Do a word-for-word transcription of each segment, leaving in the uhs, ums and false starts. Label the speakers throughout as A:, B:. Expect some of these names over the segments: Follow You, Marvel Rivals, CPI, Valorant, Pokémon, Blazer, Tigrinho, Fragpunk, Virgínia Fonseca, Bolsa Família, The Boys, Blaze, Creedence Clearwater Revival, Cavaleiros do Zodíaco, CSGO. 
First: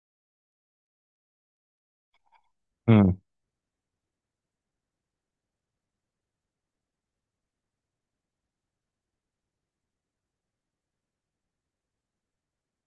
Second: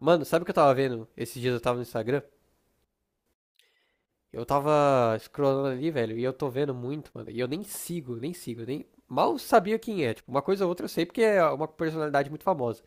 A: Mano, sabe o que eu tava vendo? Esses dias eu tava no Instagram.
B: Hum,
A: Eu tava scrollando ali, velho, e eu tô vendo muito, mano. E eu nem sigo, nem sigo, nem. Mal sabia quem é. Tipo, uma coisa ou outra eu sei porque é uma personalidade muito famosa.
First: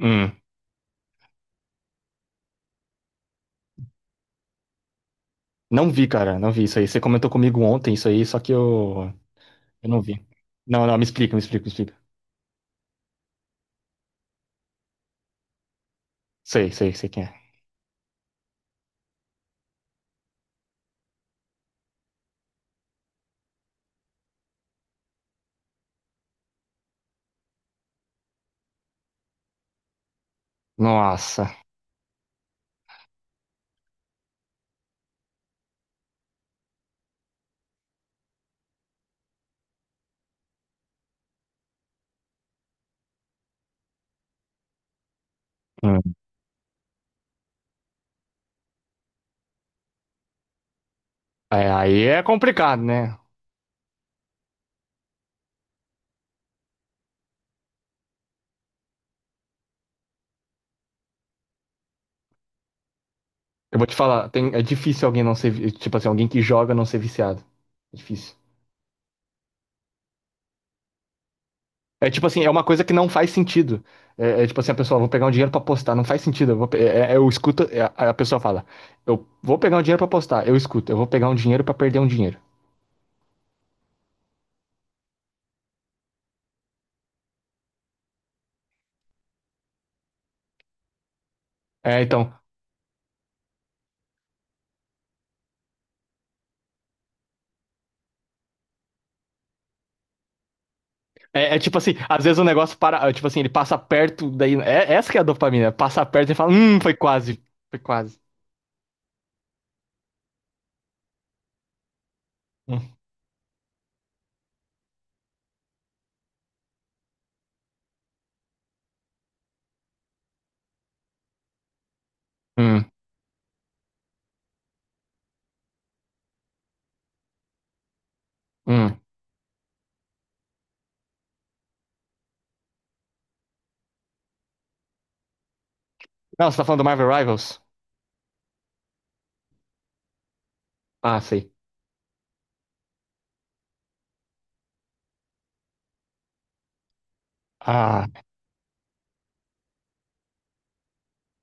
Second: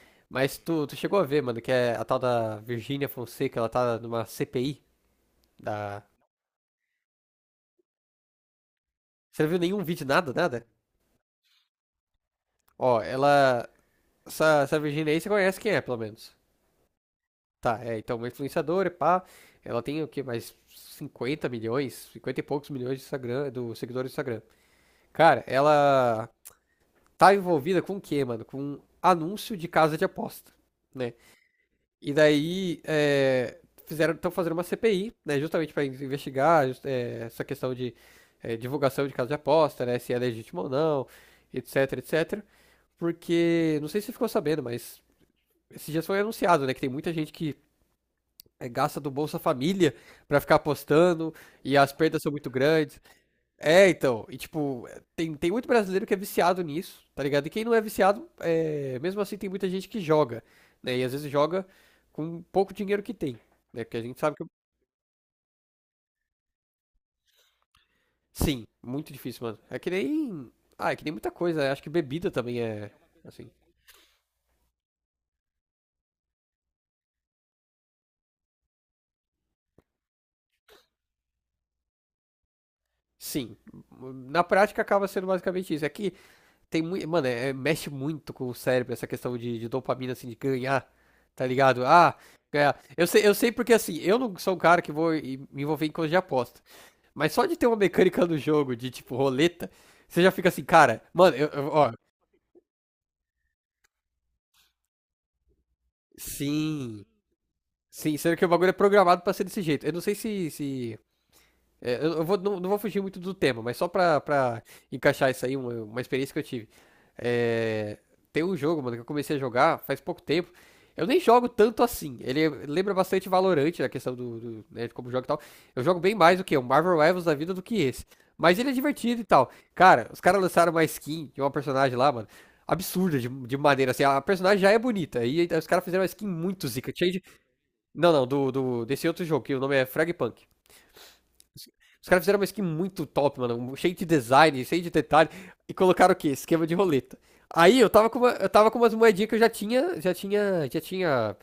B: hum.
A: Mas tu, tu chegou a ver, mano, que é a tal da Virgínia Fonseca, ela tá numa C P I
B: Não
A: da.
B: vi, cara, não vi isso aí. Você comentou comigo ontem isso aí, só que eu,
A: Você não viu nenhum
B: eu não
A: vídeo,
B: vi.
A: nada, nada?
B: Não, não, me explica, me explica, me explica.
A: Ó, ela. Essa, essa Virgínia aí você conhece quem é, pelo menos.
B: Sei, sei, sei quem é.
A: Tá, é, então, uma influenciadora, pá. Ela tem o quê? Mais 50 milhões, cinquenta e poucos milhões de Instagram, do seguidores do Instagram. Cara, ela tá envolvida com o quê, mano? Com anúncio de casa de aposta, né?
B: Nossa.
A: E daí é, fizeram, estão fazendo uma C P I, né? Justamente para investigar just- é, essa questão de é, divulgação de casa de aposta, né? Se é legítimo ou não, etc, et cetera. Porque, não sei se você ficou sabendo, mas esses dias
B: Hum.
A: foi anunciado, né? Que tem muita gente que é, gasta do Bolsa Família para ficar apostando
B: É,
A: e as
B: aí é
A: perdas são muito
B: complicado,
A: grandes.
B: né?
A: É, então, e tipo, tem, tem muito brasileiro que é viciado nisso, tá ligado? E quem não é viciado, é, mesmo assim tem muita gente que joga, né? E às vezes joga com pouco dinheiro que tem,
B: Eu
A: né?
B: vou te
A: Porque a gente
B: falar,
A: sabe que.
B: tem- é difícil alguém não ser, vi- tipo assim, alguém que joga não ser viciado. É difícil.
A: Sim, muito difícil, mano. É que nem. Ah, é que nem muita coisa, né? Acho que
B: É tipo
A: bebida
B: assim, é
A: também
B: uma coisa que
A: é.
B: não faz
A: Assim.
B: sentido. É, é tipo assim, a pessoa, vou pegar um dinheiro pra apostar, não faz sentido. Eu, vou pe- é- é- eu escuto, é, a a pessoa fala, eu vou pegar um dinheiro pra apostar, eu escuto, eu vou pegar um dinheiro pra perder um dinheiro.
A: Sim. Na prática acaba sendo basicamente isso. É que tem muito. Mano, é, é- mexe muito com o cérebro essa questão de, de dopamina, assim, de ganhar, tá ligado?
B: É,
A: Ah,
B: então,
A: ganhar. Eu sei, eu sei porque, assim, eu não sou um cara que vou e- me envolver em coisa de aposta. Mas só de ter uma mecânica no jogo de, tipo, roleta, você já fica assim, cara, mano, eu,
B: é, é
A: eu-
B: tipo
A: ó,
B: assim, às vezes o negócio para, é, tipo assim, ele passa perto, daí. É, essa que é a dopamina. Passa perto e fala, hum, foi
A: sim.
B: quase. Foi
A: Sim,
B: quase.
A: sendo que o bagulho é programado pra ser desse jeito. Eu não sei se, se é, eu eu vou, não, não vou
B: Hum,
A: fugir muito do tema, mas só pra, pra encaixar isso aí, uma, uma experiência que eu tive. É, tem um jogo, mano, que eu comecei a jogar faz pouco tempo. Eu nem jogo tanto assim. Ele
B: hum,
A: lembra bastante Valorant, a questão do, do né, de como joga e tal. Eu jogo bem mais do que o Marvel Rivals da vida do que esse. Mas ele é
B: hum.
A: divertido e tal. Cara, os caras lançaram uma skin de uma personagem lá, mano. Absurda de, de maneira assim. A personagem já é bonita. E aí os caras fizeram uma skin
B: Não, você tá
A: muito
B: falando do
A: zica.
B: Marvel
A: Cheia de...
B: Rivals?
A: Não, não, do, do, desse outro jogo, que o nome é Fragpunk.
B: Ah, sei.
A: Os caras fizeram uma skin muito top, mano. Um cheio de design, cheio de detalhe. E colocaram o quê? Esquema de roleta. Aí eu
B: Ah,
A: tava com, uma- eu tava com umas moedinhas que eu já tinha. Já tinha. Já tinha.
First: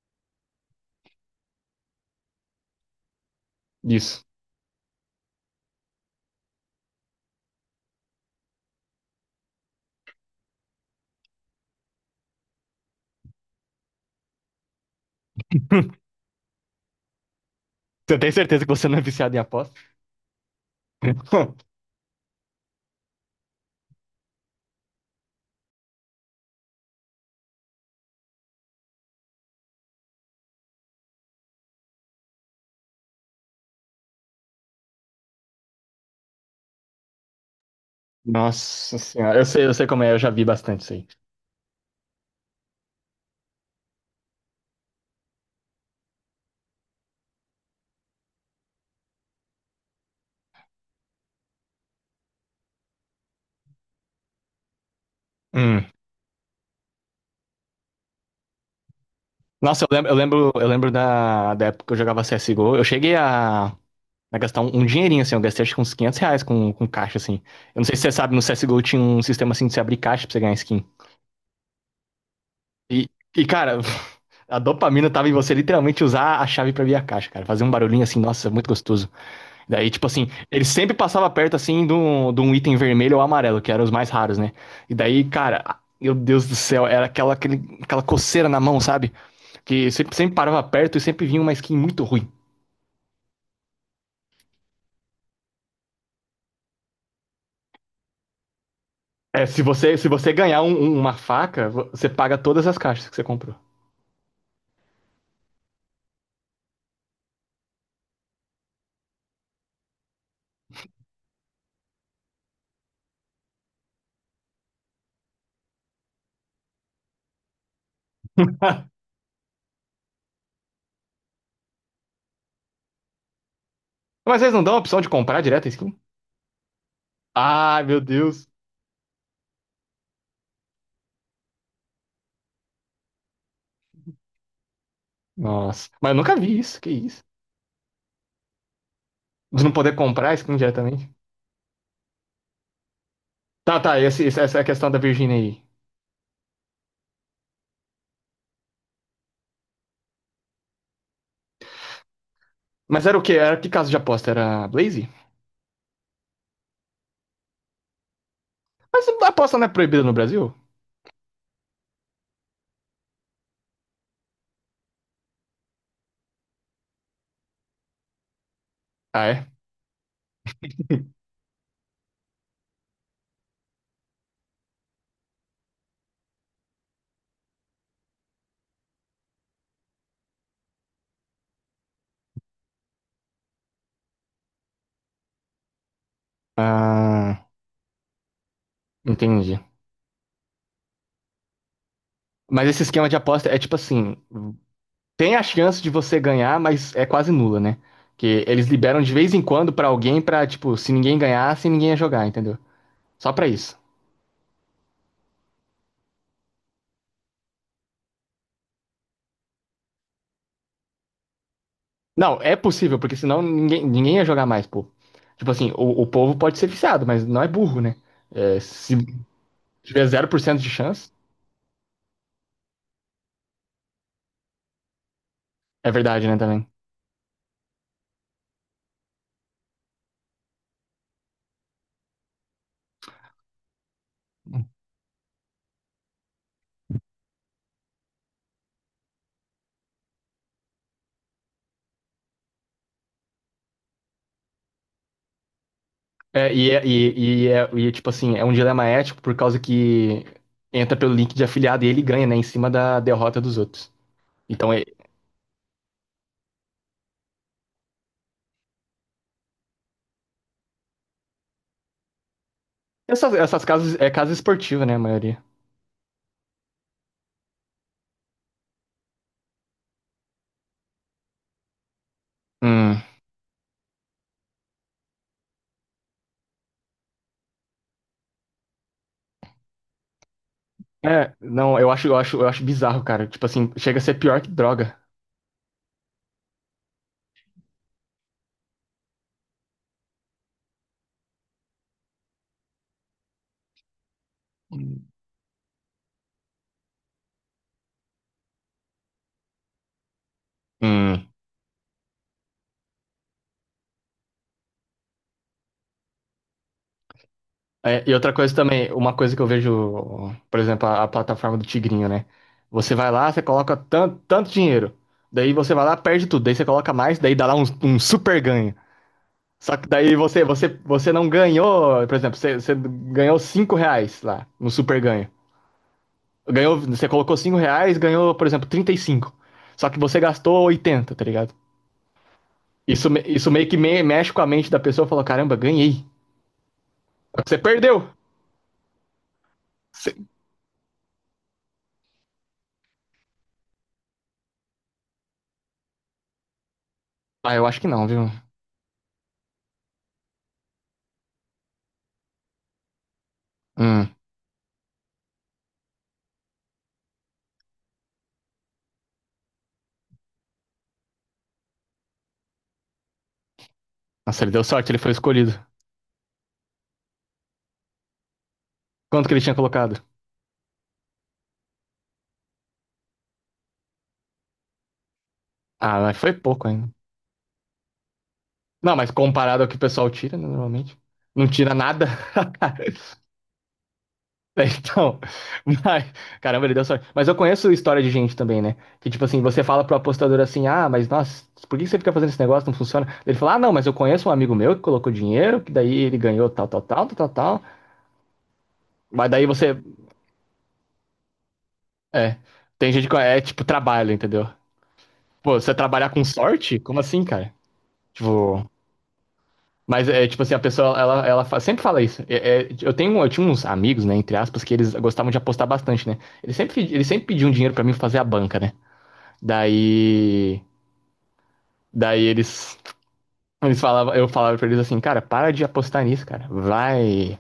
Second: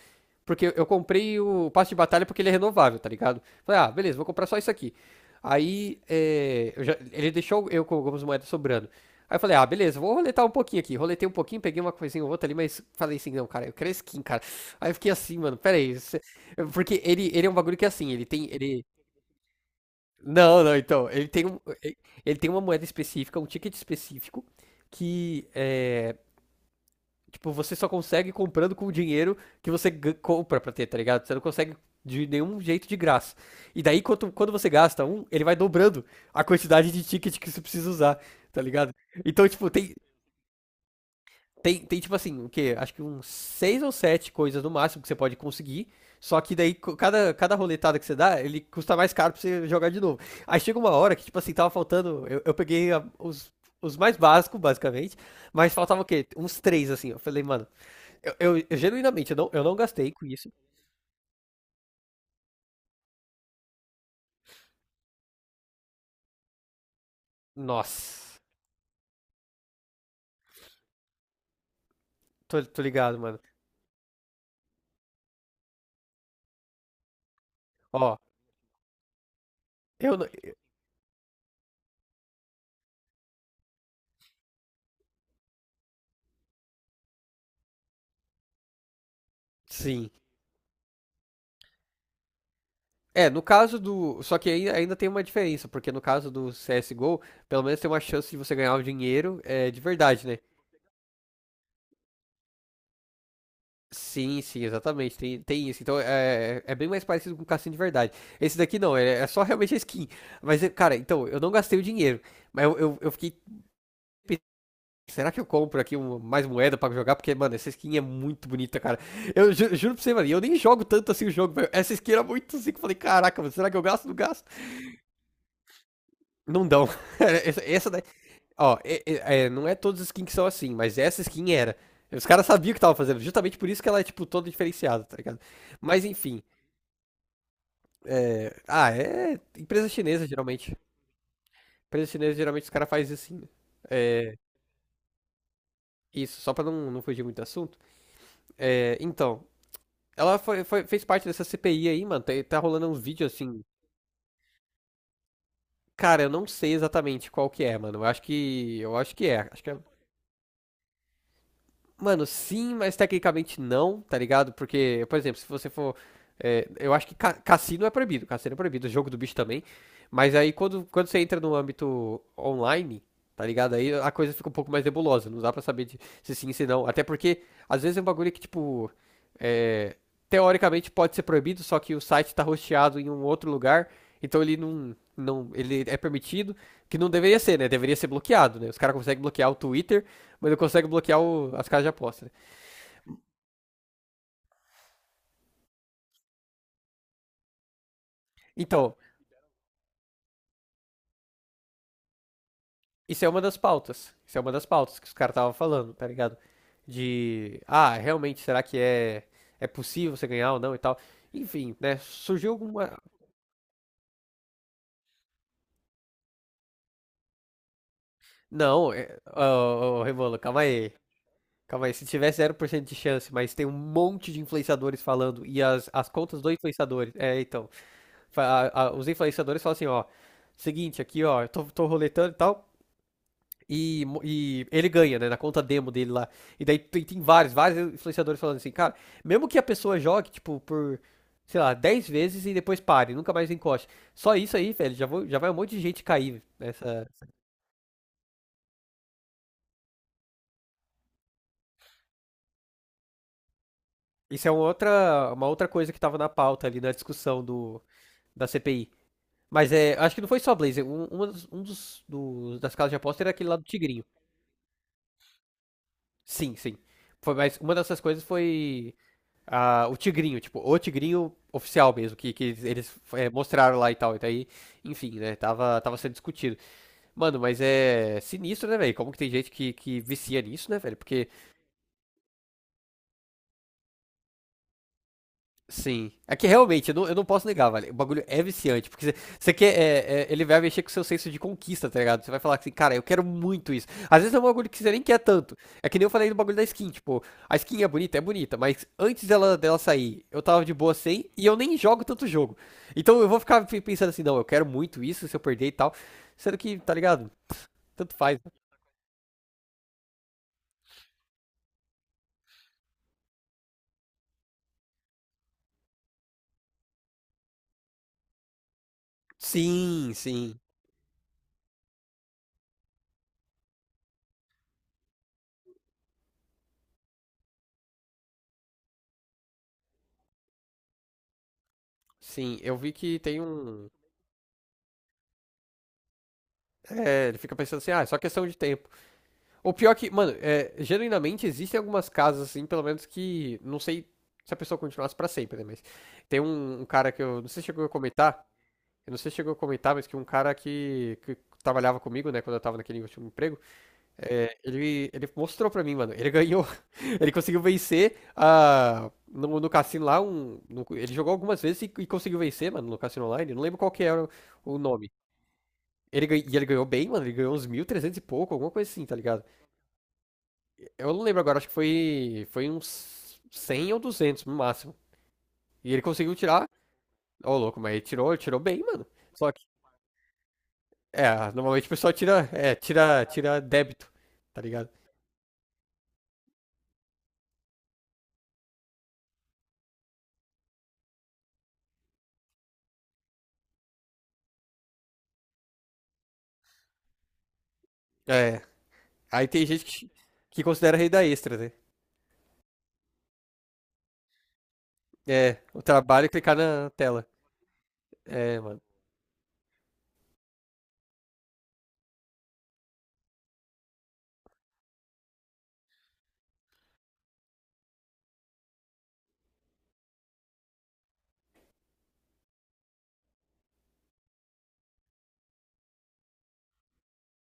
A: Porque eu comprei o passe de batalha porque ele é renovável, tá ligado? Falei, ah, beleza,
B: isso.
A: vou comprar só isso aqui. Aí é, eu já- ele deixou eu com algumas moedas sobrando. Aí eu falei, ah, beleza, vou roletar um pouquinho aqui. Roletei um pouquinho, peguei uma coisinha ou outra ali, mas falei assim, não, cara, eu quero skin, cara. Aí eu fiquei assim, mano, pera aí. Isso- porque ele, ele é um bagulho que é assim,
B: Você
A: ele
B: tem
A: tem.
B: certeza que
A: Ele,
B: você não é viciado em aposta?
A: não, não, então, ele tem, um, e- ele tem uma moeda específica, um ticket específico, que é, tipo, você só consegue comprando com o dinheiro que você gan- compra pra ter, tá ligado? Você não consegue de nenhum jeito de graça. E daí, quando, quando você gasta um, ele vai dobrando a quantidade de ticket que você precisa usar, tá ligado?
B: Nossa senhora, eu
A: Então,
B: sei,
A: tipo,
B: eu sei
A: tem,
B: como é, eu já vi bastante isso aí.
A: tem, tem tipo assim, o quê? Acho que uns seis ou sete coisas no máximo que você pode conseguir. Só que daí, co- cada, cada roletada que você dá, ele custa mais caro pra você jogar de novo. Aí chega uma hora que, tipo assim, tava faltando. Eu, eu peguei a- os, os mais básicos, basicamente. Mas
B: Hum.
A: faltava o quê? Uns três, assim. Eu falei, mano, eu, eu- eu genuinamente, eu não, eu não
B: Nossa, eu lembro,
A: gastei
B: eu
A: com isso.
B: lembro, eu lembro da, da época que eu jogava C S G O, eu cheguei a, a gastar um, um dinheirinho, assim, eu gastei acho que uns quinhentos reais com, com caixa, assim. Eu não sei se você sabe,
A: Nossa,
B: no C S G O tinha um sistema assim de você abrir caixa pra você ganhar skin.
A: tô, tô
B: E,
A: ligado, mano.
B: e, cara, a dopamina tava em você literalmente usar a chave pra abrir a caixa, cara. Fazer um barulhinho
A: Ó,
B: assim, nossa, muito gostoso. Daí, tipo
A: eu. Não-
B: assim, ele sempre passava perto, assim, de um, de um item vermelho ou amarelo, que eram os mais raros, né? E daí, cara, ah, meu Deus do céu, era aquela, aquele, aquela coceira na mão, sabe? Que
A: sim.
B: sempre, sempre parava perto e sempre vinha uma skin muito ruim.
A: É, no caso do. Só que aí ainda tem uma diferença, porque no caso do C S G O, pelo menos tem uma chance de você ganhar o dinheiro
B: É, se
A: é, de
B: você, se
A: verdade,
B: você
A: né?
B: ganhar um- um- uma faca, vo- você paga todas as caixas que você comprou.
A: Sim, sim, exatamente. Tem, tem isso. Então é, é bem mais parecido com o cassino de verdade. Esse daqui não, é, é só realmente a skin. Mas, é, cara, então, eu não gastei o dinheiro. Mas eu, eu, eu fiquei pensando, será que eu compro aqui uma- mais moeda pra jogar? Porque, mano, essa skin é muito bonita, cara. Eu ju- juro pra você, mano, e eu nem jogo tanto assim o jogo, velho. Essa skin era muito assim que eu falei, caraca, mano, será que eu gasto? Não
B: Mas
A: gasto.
B: eles não dão a opção de comprar direto a skin?
A: Não dão. Essa,
B: Ah,
A: essa
B: meu
A: daí,
B: Deus.
A: ó, é- é- é, não é todas as skins que são assim, mas essa skin era. Os caras sabiam o que tava fazendo, justamente por isso que ela é, tipo, toda diferenciada, tá ligado?
B: Nossa,
A: Mas
B: mas eu nunca
A: enfim.
B: vi isso, que isso.
A: Ah, é.
B: De não
A: Empresa
B: poder
A: chinesa,
B: comprar a skin
A: geralmente.
B: diretamente?
A: Empresa chinesa, geralmente, os caras fazem assim.
B: Tá, tá, esse-
A: É,
B: esse- essa é a questão da Virginia aí.
A: isso, só pra não, não fugir muito do assunto. É, então, ela foi, foi- fez parte dessa C P I aí, mano. Tá, tá rolando uns
B: Mas era o
A: vídeos
B: quê? Era
A: assim.
B: que caso de aposta? Era Blaze?
A: Cara, eu não sei exatamente qual que é, mano. Eu acho que. Eu
B: Mas
A: acho
B: a
A: que é.
B: aposta
A: Acho
B: não é
A: que é.
B: proibida no Brasil?
A: Mano, sim, mas tecnicamente não, tá ligado? Porque, por exemplo, se você for. É, eu acho que ca- cassino é proibido, cassino é proibido, jogo do
B: Ah,
A: bicho
B: é?
A: também. Mas aí quando, quando você entra no âmbito online, tá ligado? Aí a coisa fica um pouco mais nebulosa, não dá pra saber de- se sim, se não. Até porque, às vezes é um bagulho que, tipo. É, teoricamente pode ser proibido, só que o site tá hosteado em um outro lugar, então ele não. Não, ele é permitido, que não deveria
B: Ah,
A: ser, né? Deveria ser bloqueado, né? Os caras conseguem bloquear o
B: entendi.
A: Twitter, mas ele consegue bloquear o- as casas de aposta, né?
B: Mas esse esquema de aposta é tipo assim: tem a chance de você ganhar, mas é quase nula, né? Que eles
A: Então,
B: liberam de vez em quando pra alguém pra, tipo, se ninguém ganhasse, ninguém ia jogar, entendeu?
A: isso é
B: Só
A: uma
B: pra
A: das
B: isso.
A: pautas. Isso é uma das pautas que os caras estavam falando, tá ligado? De, ah, realmente, será que é, é possível você ganhar ou não e tal? Enfim, né?
B: Não,
A: Surgiu
B: é
A: alguma.
B: possível, porque senão ninguém, ninguém ia jogar mais, pô. Tipo assim, o, o povo pode ser viciado, mas não é burro, né? É,
A: Não,
B: se se
A: é... ô, ô, ô,
B: tiver zero
A: Rebolo,
B: por cento
A: calma
B: de
A: aí.
B: chance,
A: Calma aí. Se tiver zero por cento de chance, mas tem um monte de influenciadores falando e as,
B: é
A: as
B: verdade, né,
A: contas dos
B: também.
A: influenciadores. É, então. Fa- a- a- os influenciadores falam assim, ó. Seguinte, aqui, ó, eu tô, tô roletando e tal. E, e ele ganha, né? Na conta demo dele lá. E daí tem, tem vários, vários influenciadores falando assim, cara, mesmo que a pessoa jogue, tipo, por, sei lá, dez vezes e depois pare, nunca mais encoste. Só isso aí, velho, já, vou, já vai um monte de gente cair
B: É, e, é,
A: nessa.
B: e, e, é, e, tipo assim, é um dilema ético por causa que entra pelo link de afiliado e ele ganha, né, em cima da derrota dos outros.
A: Isso é uma
B: Então, é,
A: outra, uma outra coisa que tava na pauta ali na discussão do, da C P I. Mas é, acho que não foi só Blazer. Um, uma dos, um dos, dos- Das casas de aposta era
B: essas,
A: aquele lá
B: essas
A: do
B: casas,
A: Tigrinho.
B: é casa esportiva, né, a maioria.
A: Sim, sim. Foi, mas uma dessas coisas foi. Ah, o Tigrinho, tipo, o Tigrinho oficial mesmo, que, que eles
B: Hum.
A: é, mostraram lá e tal. E daí, enfim, né? Tava, tava sendo discutido. Mano, mas é sinistro, né, velho? Como que tem gente que, que vicia nisso, né, velho? Porque
B: É, não, eu acho, eu acho, eu acho bizarro, cara. Tipo assim, chega a ser pior que droga.
A: sim. É que realmente, eu não, eu não posso negar, velho. O bagulho é viciante, porque você você quer. É, é, ele vai mexer com o seu senso de conquista, tá ligado? Você vai falar assim, cara, eu quero muito isso. Às vezes é um bagulho que você nem quer tanto. É que nem eu falei do bagulho da skin, tipo, a skin é bonita, é bonita, mas antes dela, dela sair, eu tava de boa
B: Hum.
A: sem e eu nem jogo tanto jogo. Então eu vou ficar pe- pensando assim, não, eu quero muito isso, se eu perder e tal. Sendo que, tá ligado?
B: É, e
A: Tanto
B: outra
A: faz.
B: coisa também, uma coisa que eu vejo, por exemplo, a, a plataforma do Tigrinho, né? Você vai lá, você coloca tanto, tanto dinheiro, daí você vai lá, perde tudo, daí você coloca mais, daí dá lá um, um super ganho. Só que
A: Sim,
B: daí você,
A: sim,
B: você, você não ganhou, por exemplo, você, você ganhou cinco reais lá no super ganho. Ganhou, você colocou cinco reais, ganhou, por exemplo, trinta e cinco. Só que você gastou oitenta, tá ligado?
A: sim. Eu vi
B: Isso,
A: que
B: me-
A: tem
B: isso meio que
A: um.
B: me- mexe com a mente da pessoa e fala, caramba, ganhei.
A: É, ele
B: Só que
A: fica
B: você
A: pensando assim, ah, é
B: perdeu.
A: só questão de tempo. O pior é que,
B: Você-
A: mano, é, genuinamente existem algumas casas, assim, pelo menos que. Não sei se a pessoa continuasse pra sempre, né? Mas tem um, um cara que eu. Não
B: Ah,
A: sei
B: eu
A: se
B: acho
A: chegou
B: que
A: a
B: não, viu?
A: comentar. Eu não sei se chegou a comentar, mas que um cara que, que trabalhava comigo, né? Quando eu tava naquele último emprego.
B: Hum.
A: É, ele, ele mostrou pra mim, mano. Ele ganhou. Ele conseguiu vencer a. No, no cassino lá, um, no- ele jogou algumas vezes e, e conseguiu vencer, mano, no cassino online. Não lembro qual que era o
B: Nossa, ele deu
A: o
B: sorte, ele
A: nome.
B: foi escolhido.
A: Ele, gan- e ele ganhou bem, mano. Ele ganhou uns mil e trezentos e pouco, alguma coisa assim, tá
B: Quanto que ele
A: ligado?
B: tinha colocado?
A: Eu não lembro agora, acho que foi, foi uns cem ou duzentos no máximo. E
B: Ah,
A: ele
B: mas foi
A: conseguiu
B: pouco
A: tirar.
B: ainda.
A: Ô, louco, mas ele tirou, ele tirou bem,
B: Não,
A: mano.
B: mas
A: Só que,
B: comparado ao que o pessoal tira, né, normalmente. Não
A: é,
B: tira
A: normalmente o
B: nada.
A: pessoal tira, é, tira, tira débito, tá ligado?
B: Então, mas, caramba, ele deu sorte. Mas eu conheço história de gente também, né? Que tipo assim, você fala pro apostador assim: ah, mas nossa, por que você fica fazendo esse negócio? Não funciona. Ele fala: ah, não, mas eu conheço um amigo meu que colocou dinheiro, que daí ele ganhou tal, tal, tal, tal, tal. Tal."
A: É,
B: Mas daí
A: aí tem
B: você.
A: gente que, que considera renda extra, né?
B: É. Tem gente que é é tipo trabalho, entendeu?
A: É,
B: Pô, você
A: o
B: trabalhar com
A: trabalho é clicar
B: sorte?
A: na
B: Como assim,
A: tela.
B: cara?
A: É,
B: Tipo.
A: mano.
B: Mas é tipo assim, a pessoa, ela, ela fa- sempre fala isso. É- é, eu tenho, eu tinha uns amigos, né, entre aspas, que eles gostavam de apostar bastante, né? Eles sempre, eles sempre pediam dinheiro pra mim fazer a banca, né? Daí, daí eles, eles falavam, eu falava pra eles assim, cara, para de apostar nisso, cara. Vai,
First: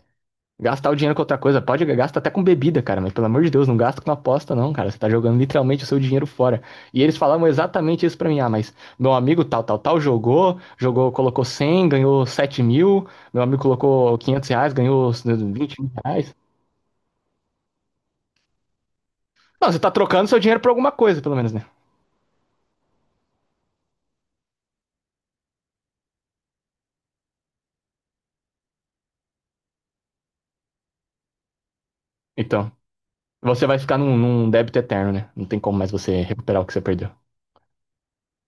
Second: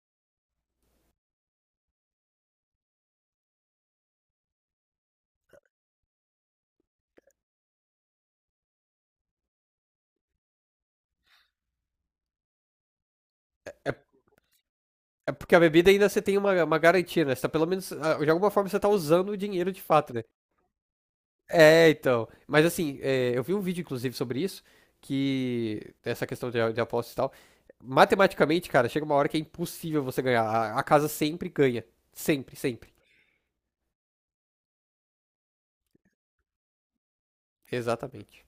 B: gastar o dinheiro com outra coisa, pode gastar até com bebida, cara, mas pelo amor de Deus, não gasta com aposta, não, cara. Você tá jogando literalmente o seu dinheiro fora. E eles falavam exatamente isso pra mim. Ah, mas meu amigo tal, tal, tal jogou, jogou, colocou cem ganhou sete mil. Meu amigo colocou quinhentos reais, ganhou
A: É porque a
B: vinte
A: bebida
B: mil
A: ainda você
B: reais.
A: tem uma, uma garantia, né? Você tá pelo menos, ah, de alguma forma você tá usando o
B: Não,
A: dinheiro
B: você
A: de
B: tá
A: fato, né?
B: trocando seu dinheiro por alguma coisa, pelo menos, né?
A: É, então. Mas assim, é, eu vi um vídeo, inclusive, sobre isso, que essa questão de, de apostas e tal. Matematicamente, cara, chega uma hora que é impossível você ganhar. A, a casa sempre ganha. Sempre,
B: Então,
A: sempre.
B: você vai ficar num, num débito eterno, né? Não tem como mais você recuperar o que você perdeu.
A: Exatamente.